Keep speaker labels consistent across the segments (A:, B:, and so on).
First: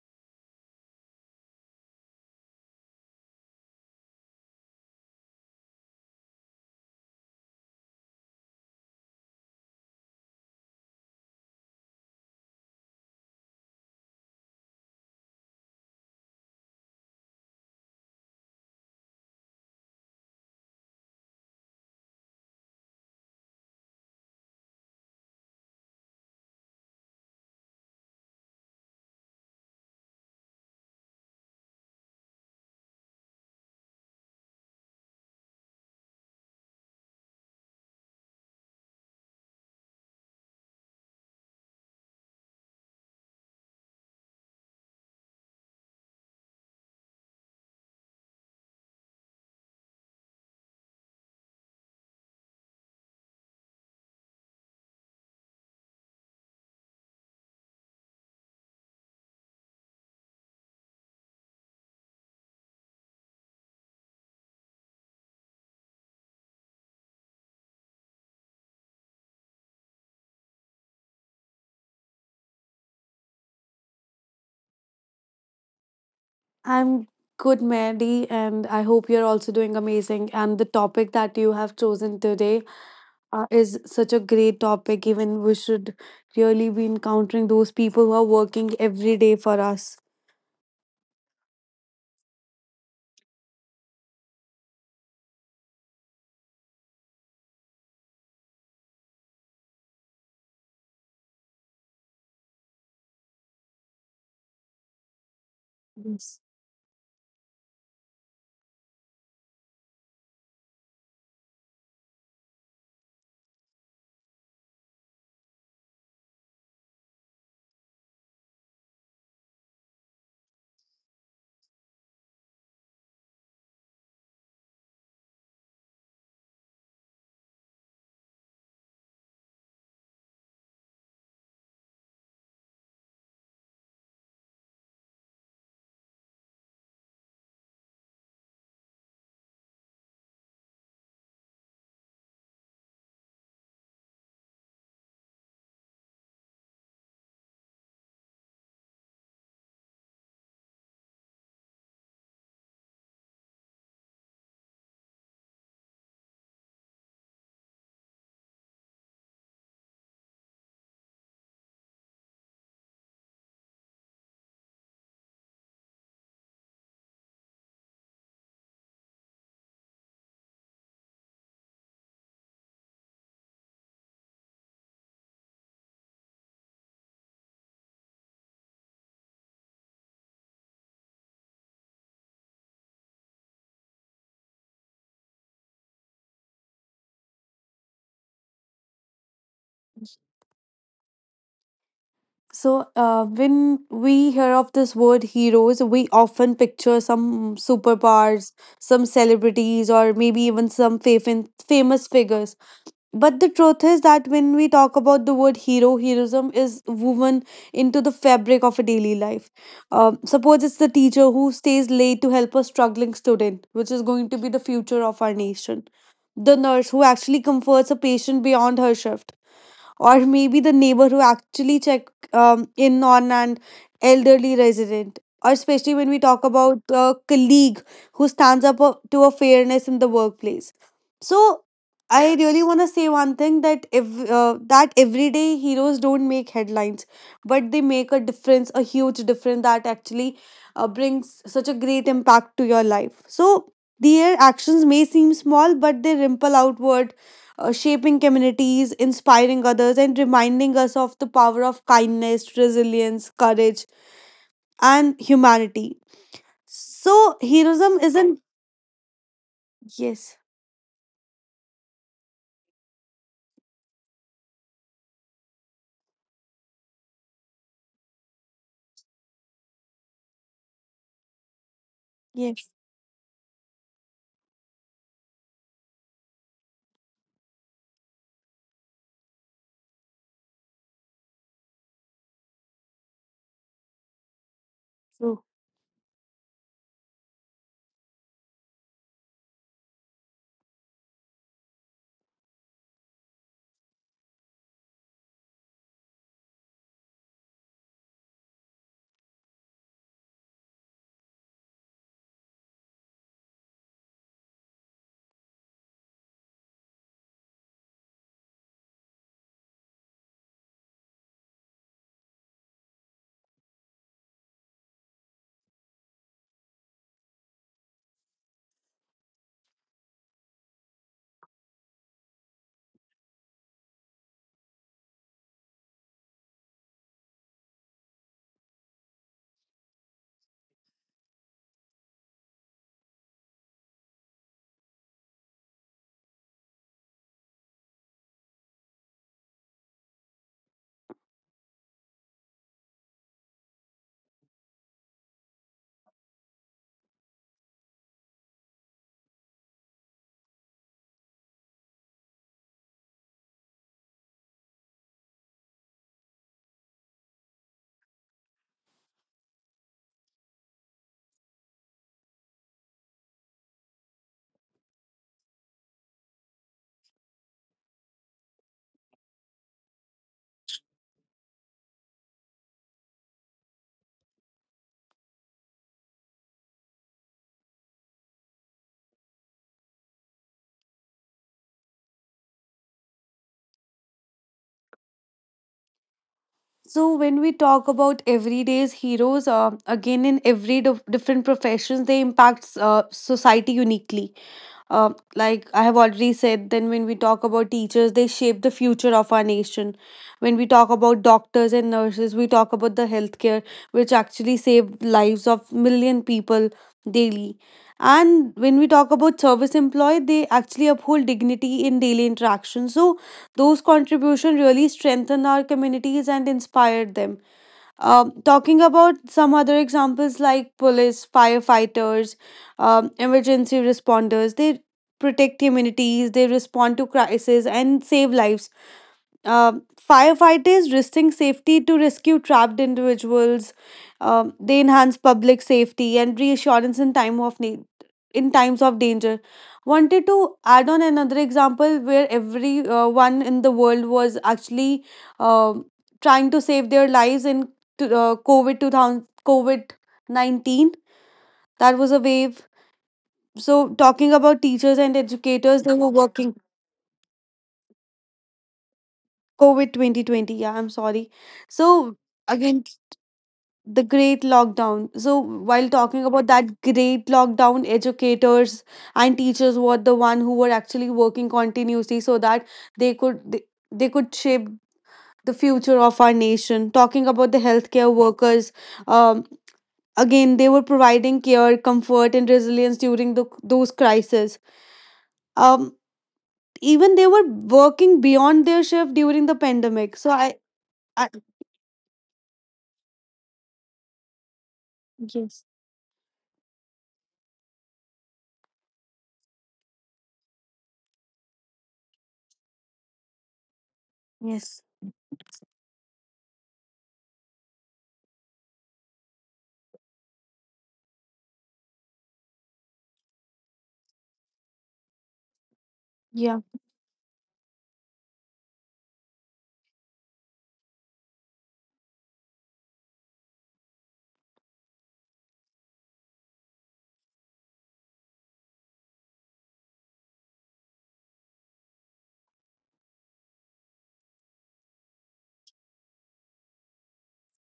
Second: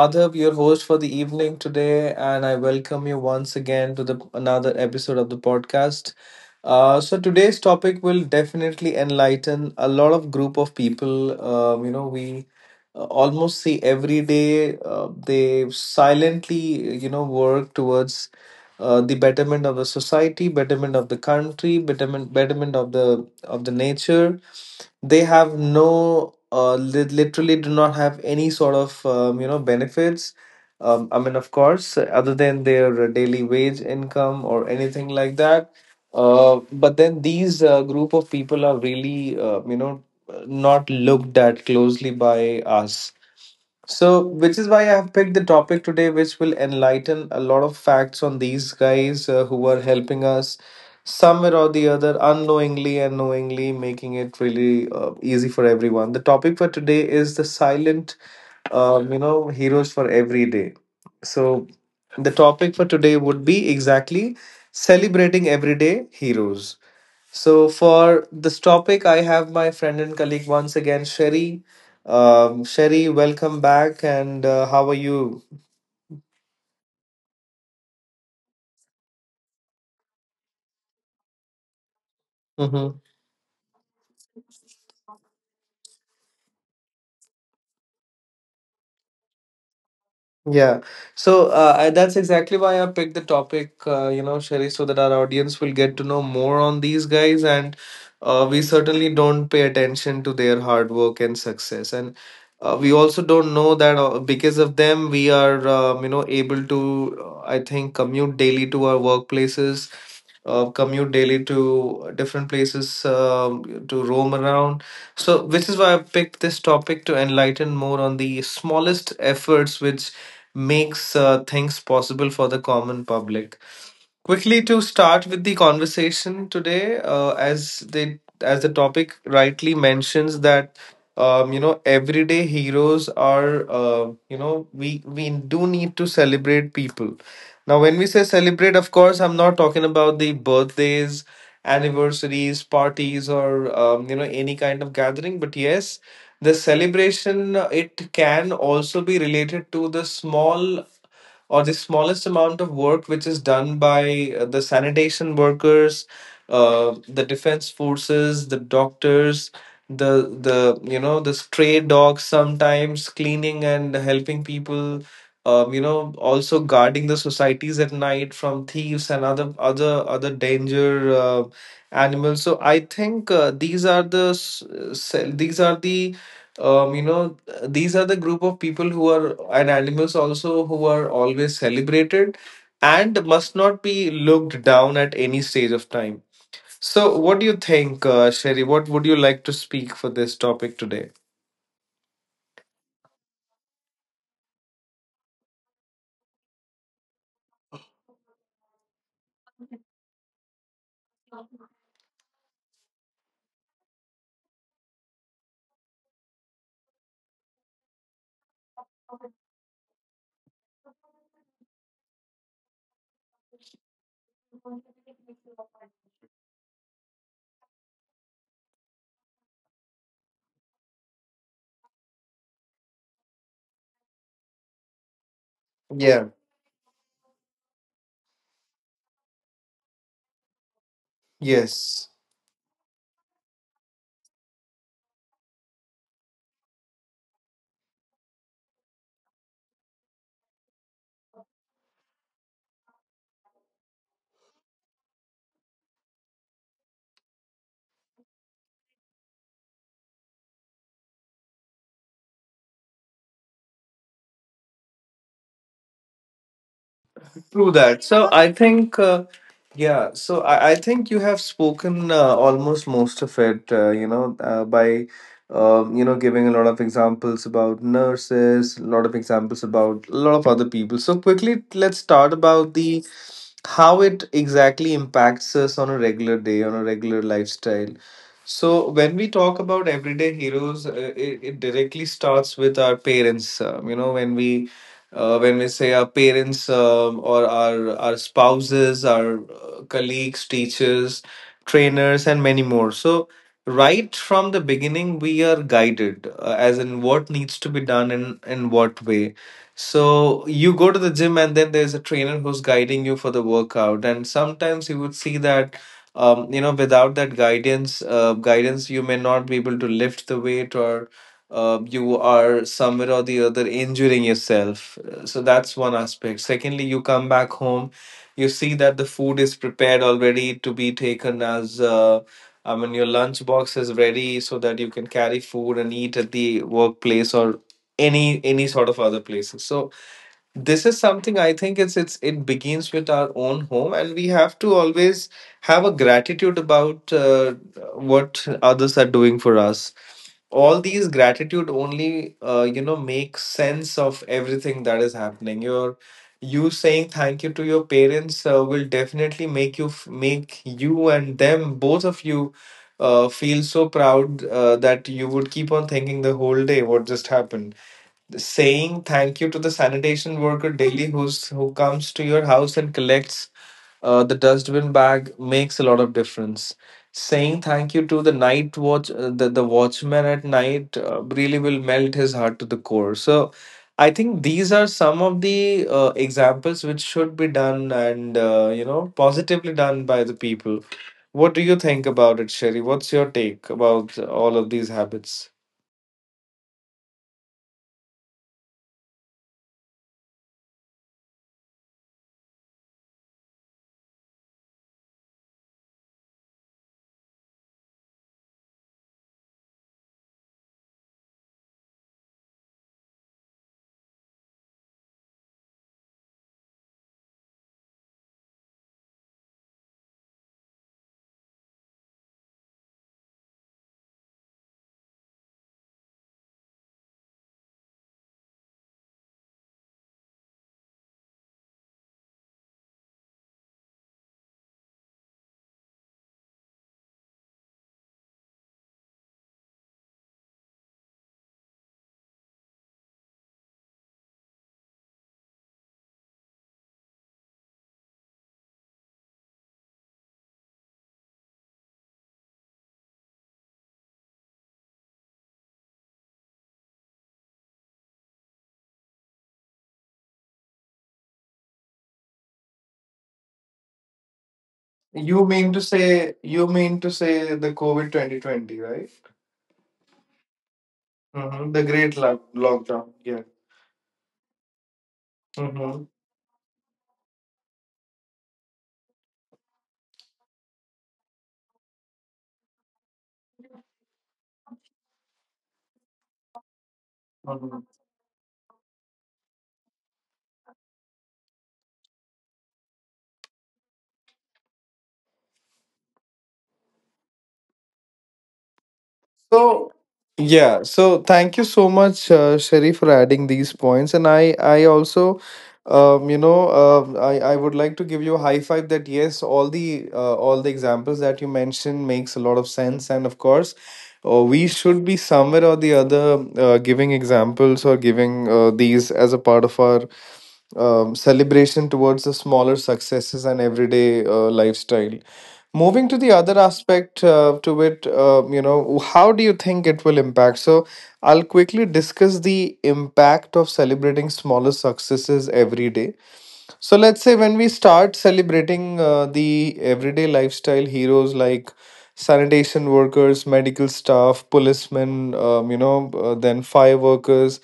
A: Madhav, your host for the evening today, and I welcome you once again to the another episode of the podcast. So today's topic will definitely enlighten a lot of group of people. We almost see every day. They silently, work towards the betterment of the society, betterment of the country, betterment of the nature. They have no, literally do not have any sort of benefits. I mean, of course, other than their daily wage income or anything like that. But then these group of people are really not looked at closely by us so, which is why I have picked the topic today, which will enlighten a lot of facts on these guys who are helping us somewhere or the other, unknowingly and knowingly, making it really easy for everyone. The topic for today is the silent, heroes for every day. So, the topic for today would be exactly celebrating everyday heroes. So for this topic, I have my friend and colleague once again, Sherry. Sherry, welcome back, and how are you?
B: I'm good, Mary, and I hope you're also doing amazing. And the topic that you have chosen today
A: Mhm.
B: is such a great topic. Even we should really be encountering those people who are working every day for us.
A: Yeah. So that's exactly why I picked the topic, Sherry, so that our audience will get to know more on these guys. And we certainly don't pay attention to their hard work and success. And we also don't know that because of them, we are,
B: Yes.
A: able to, I think, commute daily to our workplaces, commute daily to different places to roam around. So, which is why I picked this topic to enlighten more on the smallest efforts which makes things possible for the common public. Quickly to start with the conversation today, as the topic rightly mentions that everyday heroes are you know we do need to celebrate people. Now, when we say celebrate, of course, I'm not talking about the birthdays, anniversaries, parties, or any kind of gathering. But yes, the celebration it can also be related to the small or the smallest amount of work which is done by the sanitation workers, the defense forces, the doctors, the the you know the stray dogs sometimes cleaning and helping people. Also guarding the societies at night from thieves and other danger animals. So I think these are the s- s- these are the you know these are the group of people who are and animals also who are always celebrated and must not be looked down at any stage of time. So, what do you think, Sherry? What would you like to speak for this topic today?
B: So, when we hear of this word heroes, we often picture some superpowers, some celebrities, or maybe even some famous figures. But the truth is that when we talk about the word hero, heroism is woven into the fabric of a daily life. Suppose it's the teacher who stays late to help a struggling student, which is going to be the future of our nation. The nurse who actually comforts a patient beyond her shift, or maybe the neighbor who actually check in on an elderly resident, or especially when
A: Yeah.
B: we talk about a colleague who stands up to a fairness in the workplace. So
A: Yes.
B: I really want to say one thing, that if that everyday heroes don't make headlines, but they make a difference, a huge difference that actually brings such a great impact to your life. So their actions may seem small, but they ripple outward, shaping communities, inspiring others, and reminding us of the power of kindness, resilience, courage, and humanity. So,
A: True that.
B: heroism
A: So
B: isn't.
A: I think, yeah. So
B: Yes,
A: I think you have spoken almost most of it. By giving a lot of examples about nurses, a lot of examples about a lot of other people. So quickly, let's start about
B: yes.
A: the how it exactly impacts us on a regular day, on a regular lifestyle. So, when we talk about everyday heroes, it directly starts with our parents. When we say our parents or our spouses, our colleagues, teachers, trainers, and many more. So, right from the beginning, we are guided as in what needs to be done and in what way, so you go to the gym and then there's a trainer who's guiding you for the workout. And sometimes you would see that without that guidance you may not be able to lift the weight or you are somewhere or the other injuring yourself. So that's one aspect. Secondly, you come back home, you see that the food is prepared already to be taken as I mean, your lunch box is ready so that you can carry food and eat at the workplace or any sort of other places. So this is something, I think it begins with our own home, and we have to always have a gratitude about what others are doing for us. All these gratitude only make sense of everything that is happening. Your, you saying thank you to your parents will definitely make make you and them, both of you, feel so proud that you would keep on thinking the whole day what just happened. Saying thank you to the sanitation worker daily who comes to your house and collects the dustbin bag makes a lot of difference. Saying thank you to the night watch, the watchman at night, really will melt his heart to the core. So I think these are some of the examples which should be done, and positively done by the people. What do you think about it, Sherry? What's your take about all of these habits?
B: So when we talk about everyday's heroes, again in every different professions, they impact society uniquely. Like I have already said, then when we talk about teachers, they shape the future of our nation. When we talk about doctors and nurses, we talk about the healthcare, which actually save lives of million people daily. And when we talk about service employee, they actually uphold dignity in daily interaction. So those contributions really strengthened our communities and inspired them. Talking about some other examples like police, firefighters, emergency responders, they protect communities, they respond to crises and save lives. Um Firefighters risking safety to rescue trapped individuals. They enhance public safety and reassurance in time of need, in times of danger. Wanted to add on another example where every one in the world was actually um trying to save their lives in to COVID 2000 COVID 19. That was a wave. So talking about teachers and
A: You mean
B: educators,
A: to
B: they were
A: say,
B: working
A: you mean to say the COVID 2020, right?
B: COVID 2020. Yeah, I'm sorry.
A: Mm-hmm. The
B: So
A: great
B: again
A: lockdown. Yeah.
B: the great lockdown. So, while
A: Mm-hmm.
B: talking about that great lockdown, educators and teachers were the one who were actually working continuously so that they could they, they could shape the future of our nation. Talking about the healthcare workers, um, again they were providing care, comfort, and resilience during those crises. Um, Even they were working beyond their shift during the
A: So
B: pandemic. So
A: yeah, so
B: I
A: thank you so much, Sherry, for adding these points, and I also,
B: yes,
A: I would like to give you a high five that yes, all the examples that you mentioned makes a lot of sense, and of course. We
B: yes,
A: should be somewhere or the other giving examples or giving these as a part of our celebration towards the smaller successes and everyday lifestyle. Moving to the
B: yeah,
A: other aspect to it, how do you think it will impact? So, I'll quickly discuss the impact of celebrating smaller successes every day. So let's say when we start celebrating the everyday lifestyle heroes like sanitation workers, medical staff, policemen, then fire workers.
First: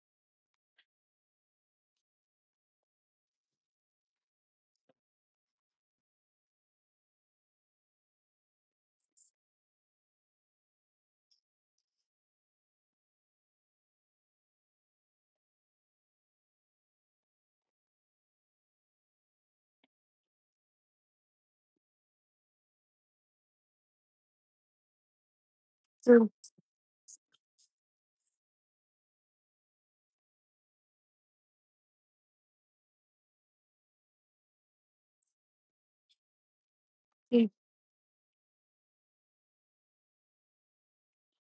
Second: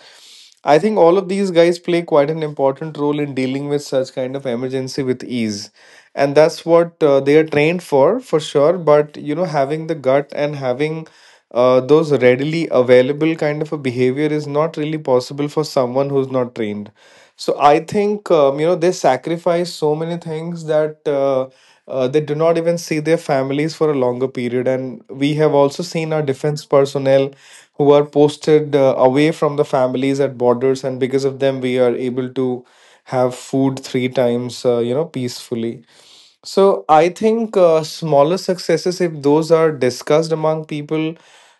A: I think all of these guys play quite an important role in dealing with such kind of emergency with ease. And that's what they are trained for sure. But, you know, having the gut and having those readily available kind of a behavior is not really possible for someone who's not trained. So I think they sacrifice so many things that they do not even see their families for a longer period. And we have also seen our
B: true,
A: defense personnel who are posted away from the families at borders, and because of them, we are able to have food three times, peacefully. So I think smaller successes, if those are discussed among people,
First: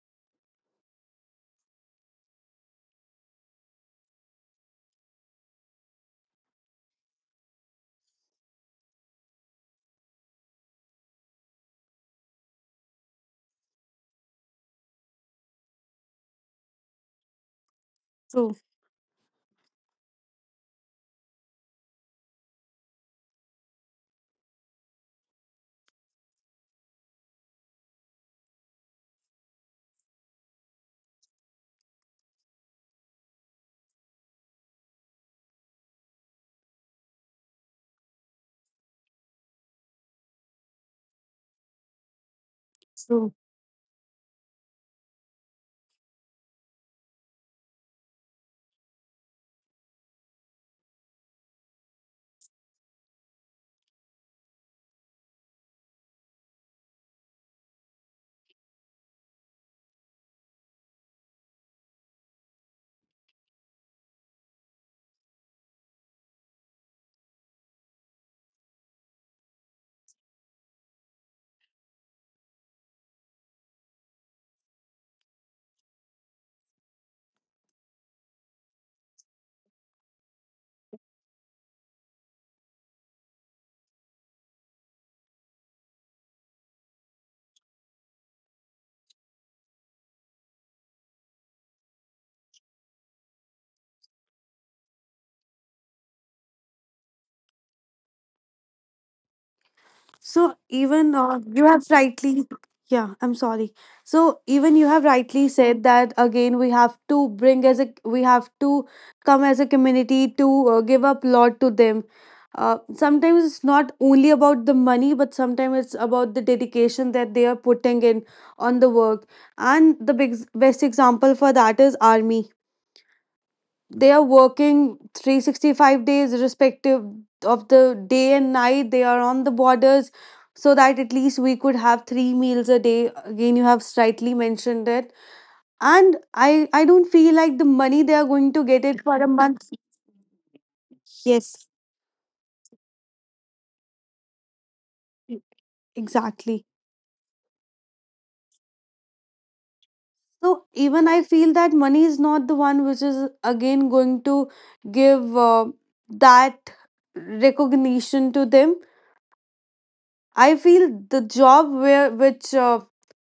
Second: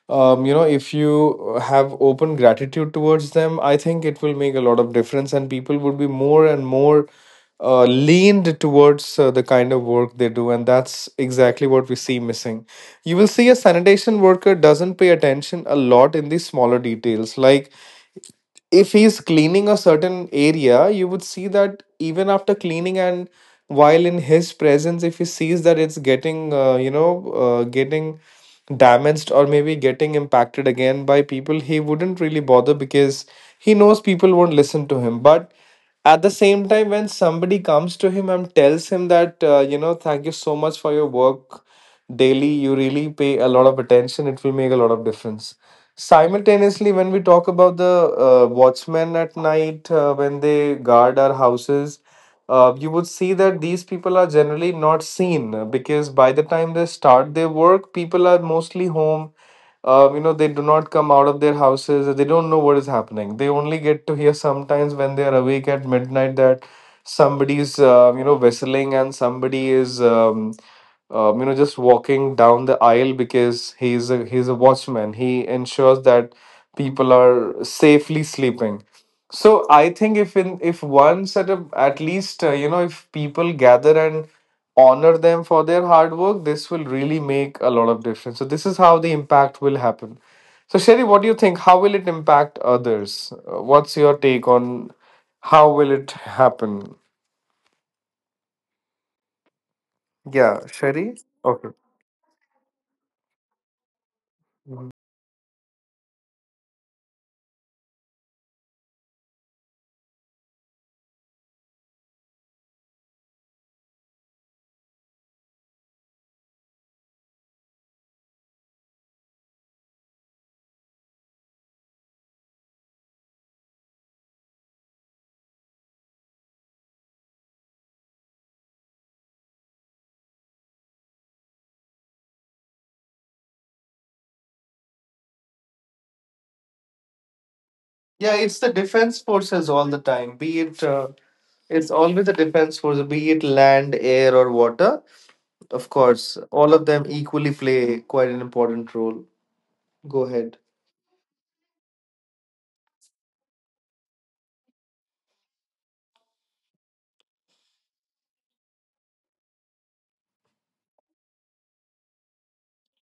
A: if you have open gratitude towards them, I think it will make a lot of difference, and people would be more and more leaned towards the kind of work they do, and that's exactly what we see missing. You will see a sanitation worker doesn't pay attention a lot in these smaller details. Like
B: true,
A: if he's cleaning a certain area, you would see that even after cleaning and while in his presence, if he sees that it's getting, getting damaged or maybe getting impacted again by people, he wouldn't really bother because he knows people won't listen to him. But at the same time, when somebody comes to him and tells him that, thank you so much for your work daily, you really
B: true.
A: pay a lot of attention, it will make a lot of difference. Simultaneously, when we talk about the watchmen at night, when they guard our houses, you would see that these people are generally not seen because by the time they start their work, people are mostly home. They do not come out of their houses, they don't know what is happening. They only get to hear sometimes when they are awake at midnight that somebody's whistling and somebody is just walking down the aisle, because he's a watchman, he ensures that people are safely sleeping. So I think if, in if one setup at least, if people gather and honor them for their hard work, this will really make a lot of difference. So this is how the impact will happen. So Sherry, what do you think, how will it impact others? What's your take on how will it happen?
B: So
A: Yeah,
B: even
A: Shari.
B: you have
A: Okay.
B: rightly, yeah, I'm sorry. So even you have
A: Mhm.
B: rightly said that again we have to come as a community to give up lot to them. Sometimes it's not only about the money, but sometimes it's about the dedication that they are putting in on the work. And the big best example for that is army. They are working 365 days, respective of the day and night they are on the borders, so that at least we could have three meals a day. Again you have slightly mentioned it, and I don't feel like the money they are
A: Yeah,
B: going to
A: it's
B: get
A: the
B: it for a
A: defense
B: month.
A: forces all the time. Be it
B: Yes,
A: it's always the defense force, be it land, air, or water.
B: e-
A: Of course,
B: exactly.
A: all of them equally play quite an important role. Go
B: So
A: ahead.
B: even I feel that money is not the one which is again going to give that recognition to them. I feel the job where which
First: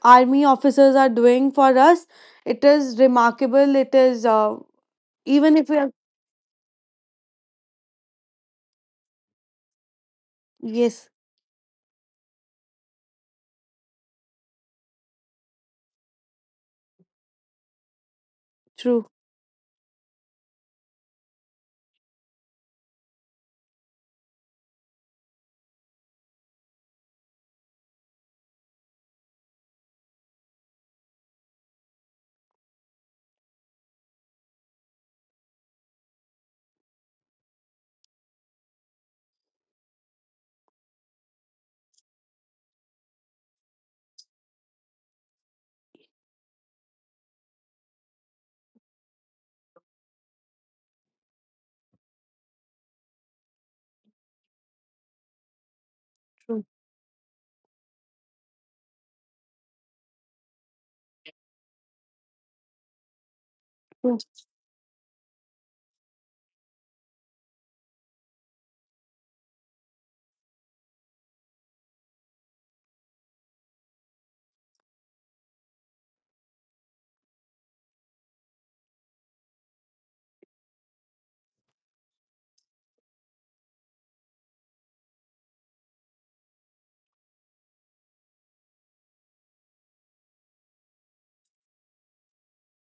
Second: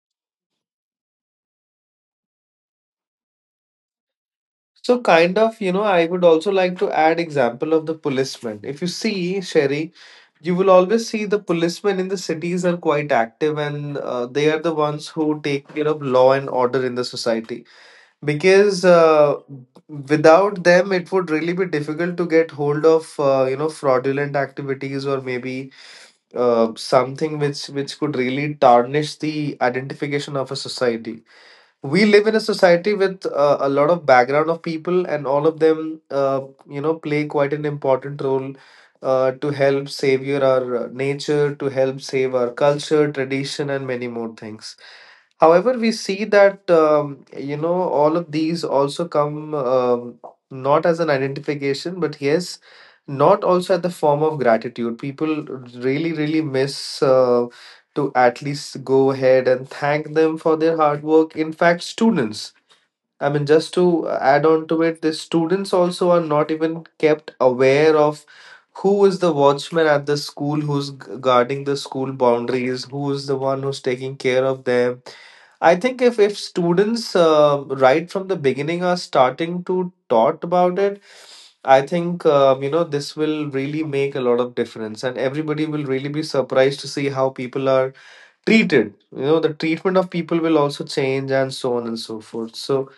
B: army officers are doing for us, it is remarkable. It is
A: So kind of,
B: even
A: you
B: if
A: know,
B: we are
A: I would also like to add example of the policeman. If you see, Sherry, you will always
B: yes,
A: see the policemen in the cities are quite active and they are the ones who take care of law and order in the society. Because
B: true,
A: Without them, it would really be difficult to get hold of, you know, fraudulent activities, or maybe something which could really tarnish the identification of a society. We live in a society with a lot of background of people, and all of them, you know, play quite an important role to help save your our nature, to help save our culture, tradition, and many more things. However, we see that you know, all of these also come, not as an identification, but yes, not also at the form of gratitude. People really really
B: true,
A: miss uh, to at least go ahead and thank them for their hard work. In fact, students, I mean, just to
B: true.
A: add on to it, the students also are not even kept aware of who is the watchman at the school, who's guarding the school boundaries, who is the one who's taking care of them. I think if students right from the beginning are starting to talk about it, I think you know, this will really make a lot of difference, and everybody will really be surprised to see how people are treated. You know, the treatment of people will also change and so on and so forth. So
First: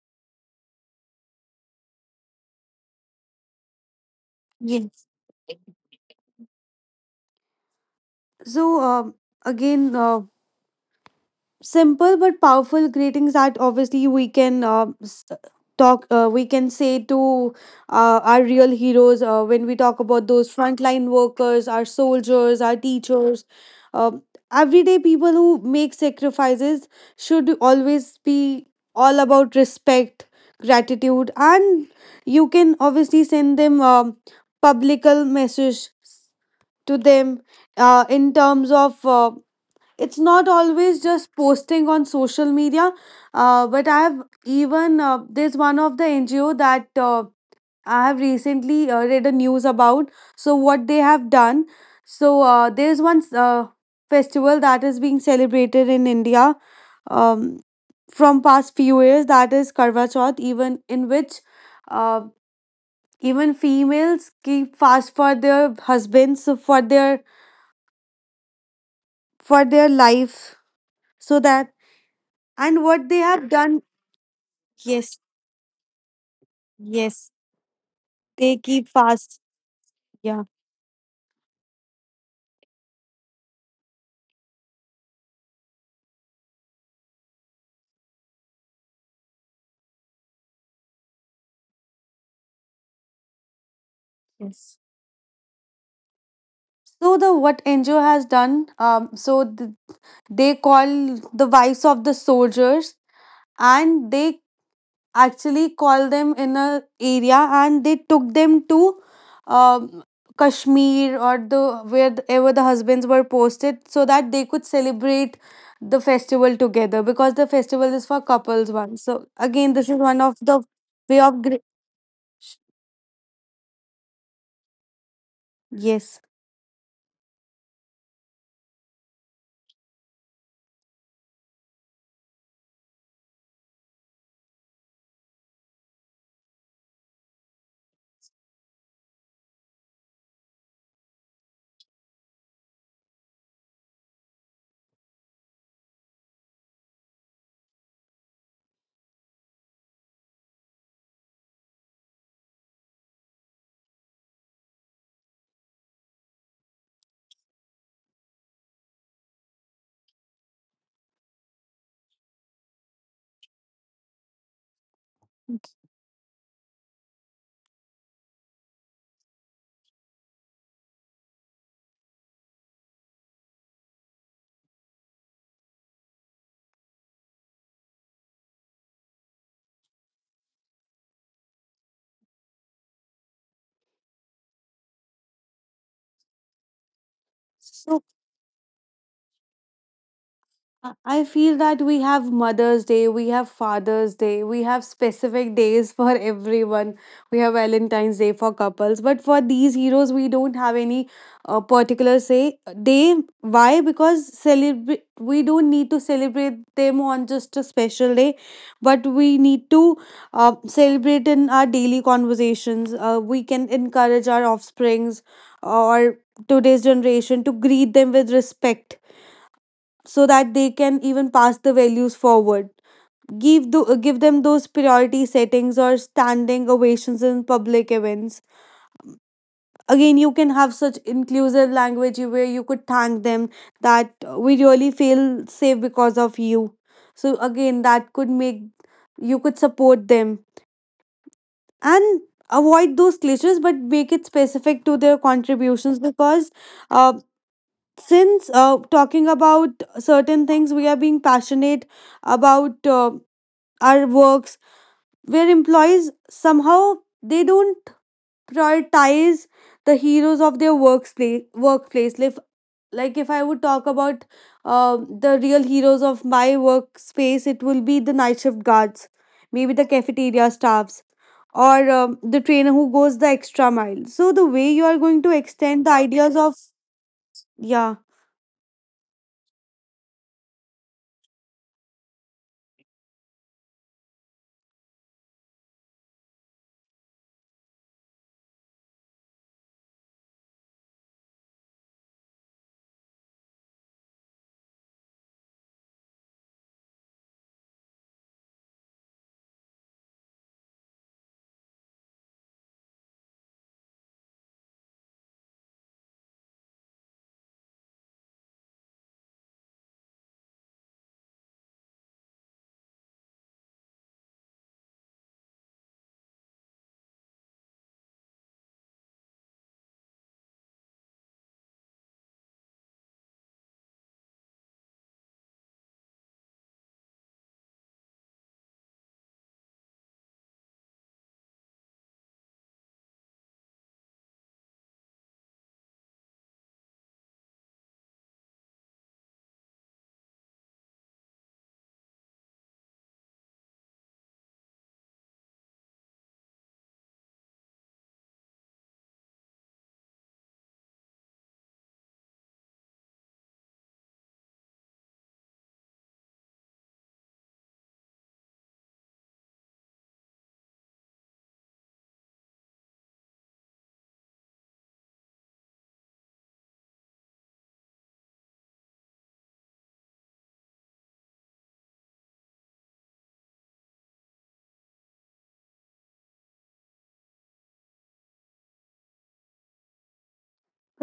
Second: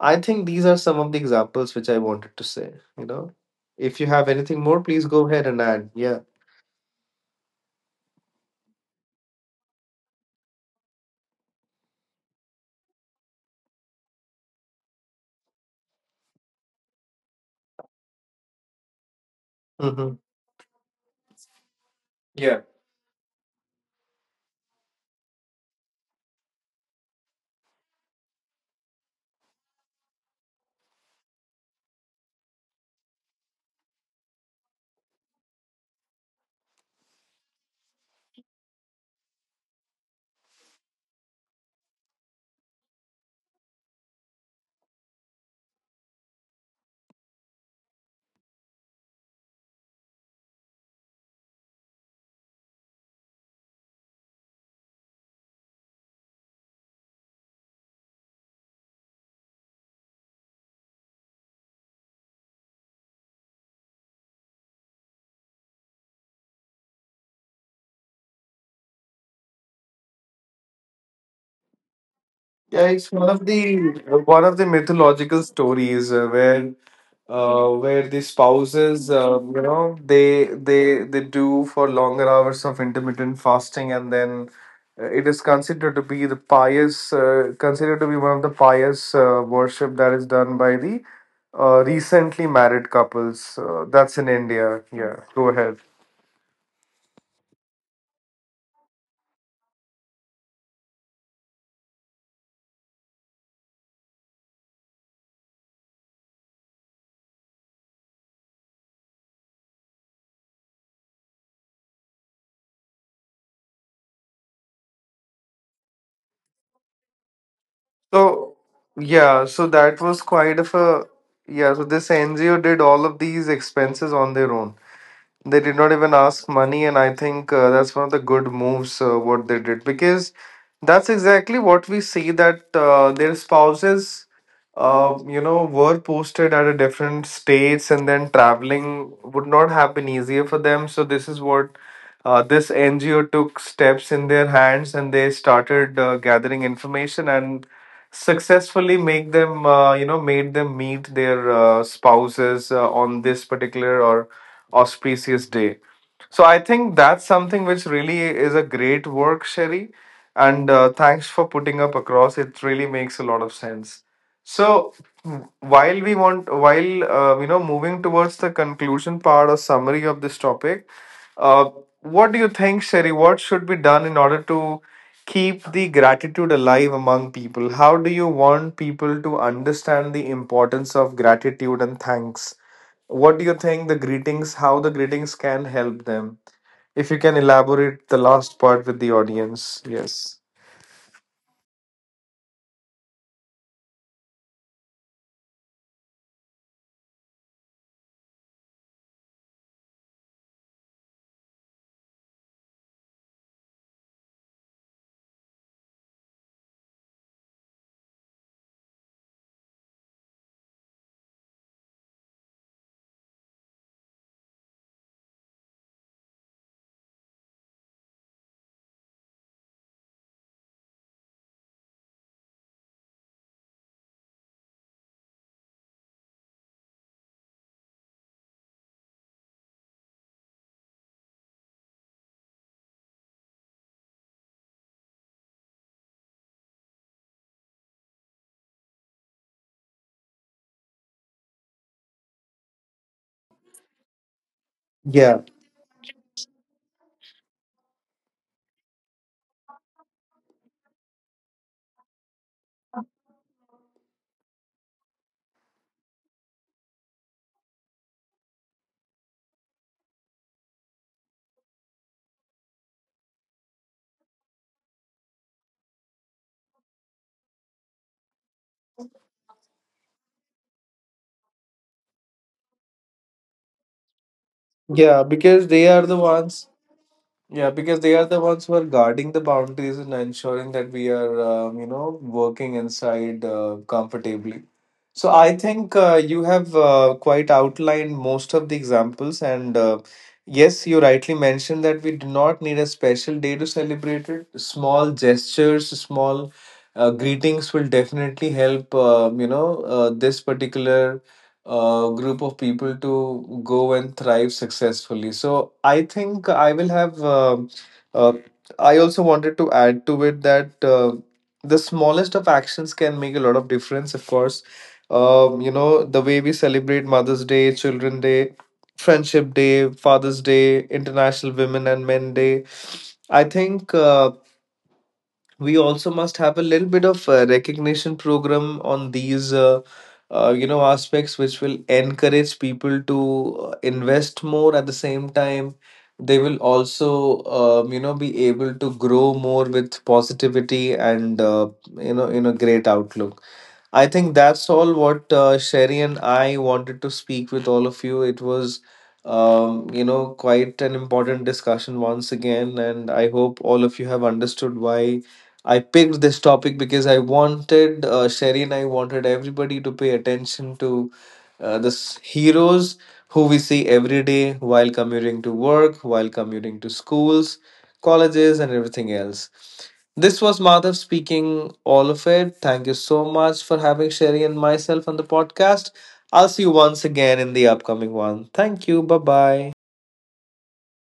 A: I think these are some of the examples which I wanted to say, you know. If you have anything more, please
B: Yes.
A: go ahead and add. Yeah.
B: So again, simple but powerful greetings that obviously we can talk we can say to our real heroes, when we talk
A: Hmm.
B: about those frontline workers, our
A: Yeah.
B: soldiers, our teachers, uh, everyday people who make sacrifices, should always be all about respect, gratitude, and you can obviously send them publical message to them in terms of it's not always just posting on social media. But I have even there's one of the NGO that I have recently read a news about. So what they have done. So there's one festival that is being celebrated in India, um, from past few years, that is Karva Chauth, even in which uh, even females keep fast for their husbands, so for their life, so that. And
A: Yeah, it's
B: what they
A: one of
B: have
A: the
B: done,
A: one of the
B: yes,
A: mythological stories,
B: yes,
A: where the
B: they keep
A: spouses,
B: fast.
A: you know, they
B: Yeah,
A: they they do for longer hours of intermittent fasting, and then it is considered to be the pious, considered to be one of the pious worship that is done by the recently married couples. That's in
B: yes.
A: India. Yeah, go ahead.
B: So the what NGO has done, so they call the wives of the soldiers, and they actually call them in a area, and they took them to, um, Kashmir, or the wherever the husbands were posted, so that they could celebrate the festival together because the festival is for
A: So
B: couples one. So
A: yeah, so
B: again, this is
A: that
B: one
A: was
B: of
A: quite
B: the
A: of a
B: way of. Great.
A: yeah. So this NGO did all of these expenses on their own. They did not even
B: Yes.
A: ask money, and I think that's one of the good moves what they did, because that's exactly what we see, that their spouses, you know, were posted at a different states, and then traveling would not have been easier for them. So this is what this NGO took steps in their hands, and they started gathering information and successfully make them, you know, made them meet their spouses on this particular or auspicious day. So I think that's something which really is a great work, Sherry. And thanks for putting up across. It really makes a lot of sense. So while we want, while you know, moving towards the conclusion part or summary of this topic, uh, what do you think, Sherry? What should be done in order to keep the gratitude alive among people? How do you want people to understand the importance of gratitude and thanks? What do you think the greetings, how the greetings can help them? If you can
B: So
A: elaborate the last part with the audience, yes.
B: I feel that we have Mother's Day, we have Father's Day, we have specific days for everyone. We have Valentine's Day for couples, but for these heroes, we don't have any particular say day. Why? Because celebrate we don't need to celebrate them on just a special day, but we need to celebrate in our daily conversations. We can encourage our offsprings or today's generation to greet them with respect, so that they can even pass the values forward. Give give them those priority settings or standing ovations in public events. Again you can have such inclusive language where you could thank them, that we really feel safe because of you. So again that could make you could support them, and avoid those cliches but make it specific to their
A: Yeah,
B: contributions. Because uh, since talking about certain things we are being passionate about our works, where employees somehow they don't prioritize the heroes of their workplace. Like if I would talk about uh, the real heroes of my workspace, it will be the night shift guards, maybe the cafeteria staffs, or the trainer who goes the extra mile. So the way you are going
A: yeah,
B: to
A: because
B: extend
A: they
B: the
A: are the
B: ideas of
A: ones. Yeah,
B: yeah
A: because they are the ones who are guarding the boundaries and ensuring that we are, you know, working inside comfortably. So I think you have quite outlined most of the examples, and yes, you rightly mentioned that we do not need a special day to celebrate it. Small gestures, small greetings will definitely help. You know, this particular group of people to go and thrive successfully. So I think I will have. Uh, I also wanted to add to it that. The smallest of actions can make a lot of difference, of course. You know, the way we celebrate Mother's Day, Children's Day, Friendship Day, Father's Day, International Women and Men Day. I think we also must have a little bit of recognition program on these, you know, aspects which will encourage people to invest more. At the same time, they will also, you know, be able to grow more with positivity and, you know, great outlook. I think that's all what Sherry and I wanted to speak with all of you. It was, you know, quite an important discussion once again, and I hope all of you have understood why I picked this topic, because I wanted Sherry and I wanted everybody to pay attention to the heroes who we see every day while commuting to work, while commuting to schools, colleges, and everything else. This was Madhav speaking all of it. Thank you so much for having Sherry and myself on the podcast. I'll see you once again in the upcoming one. Thank you. Bye bye.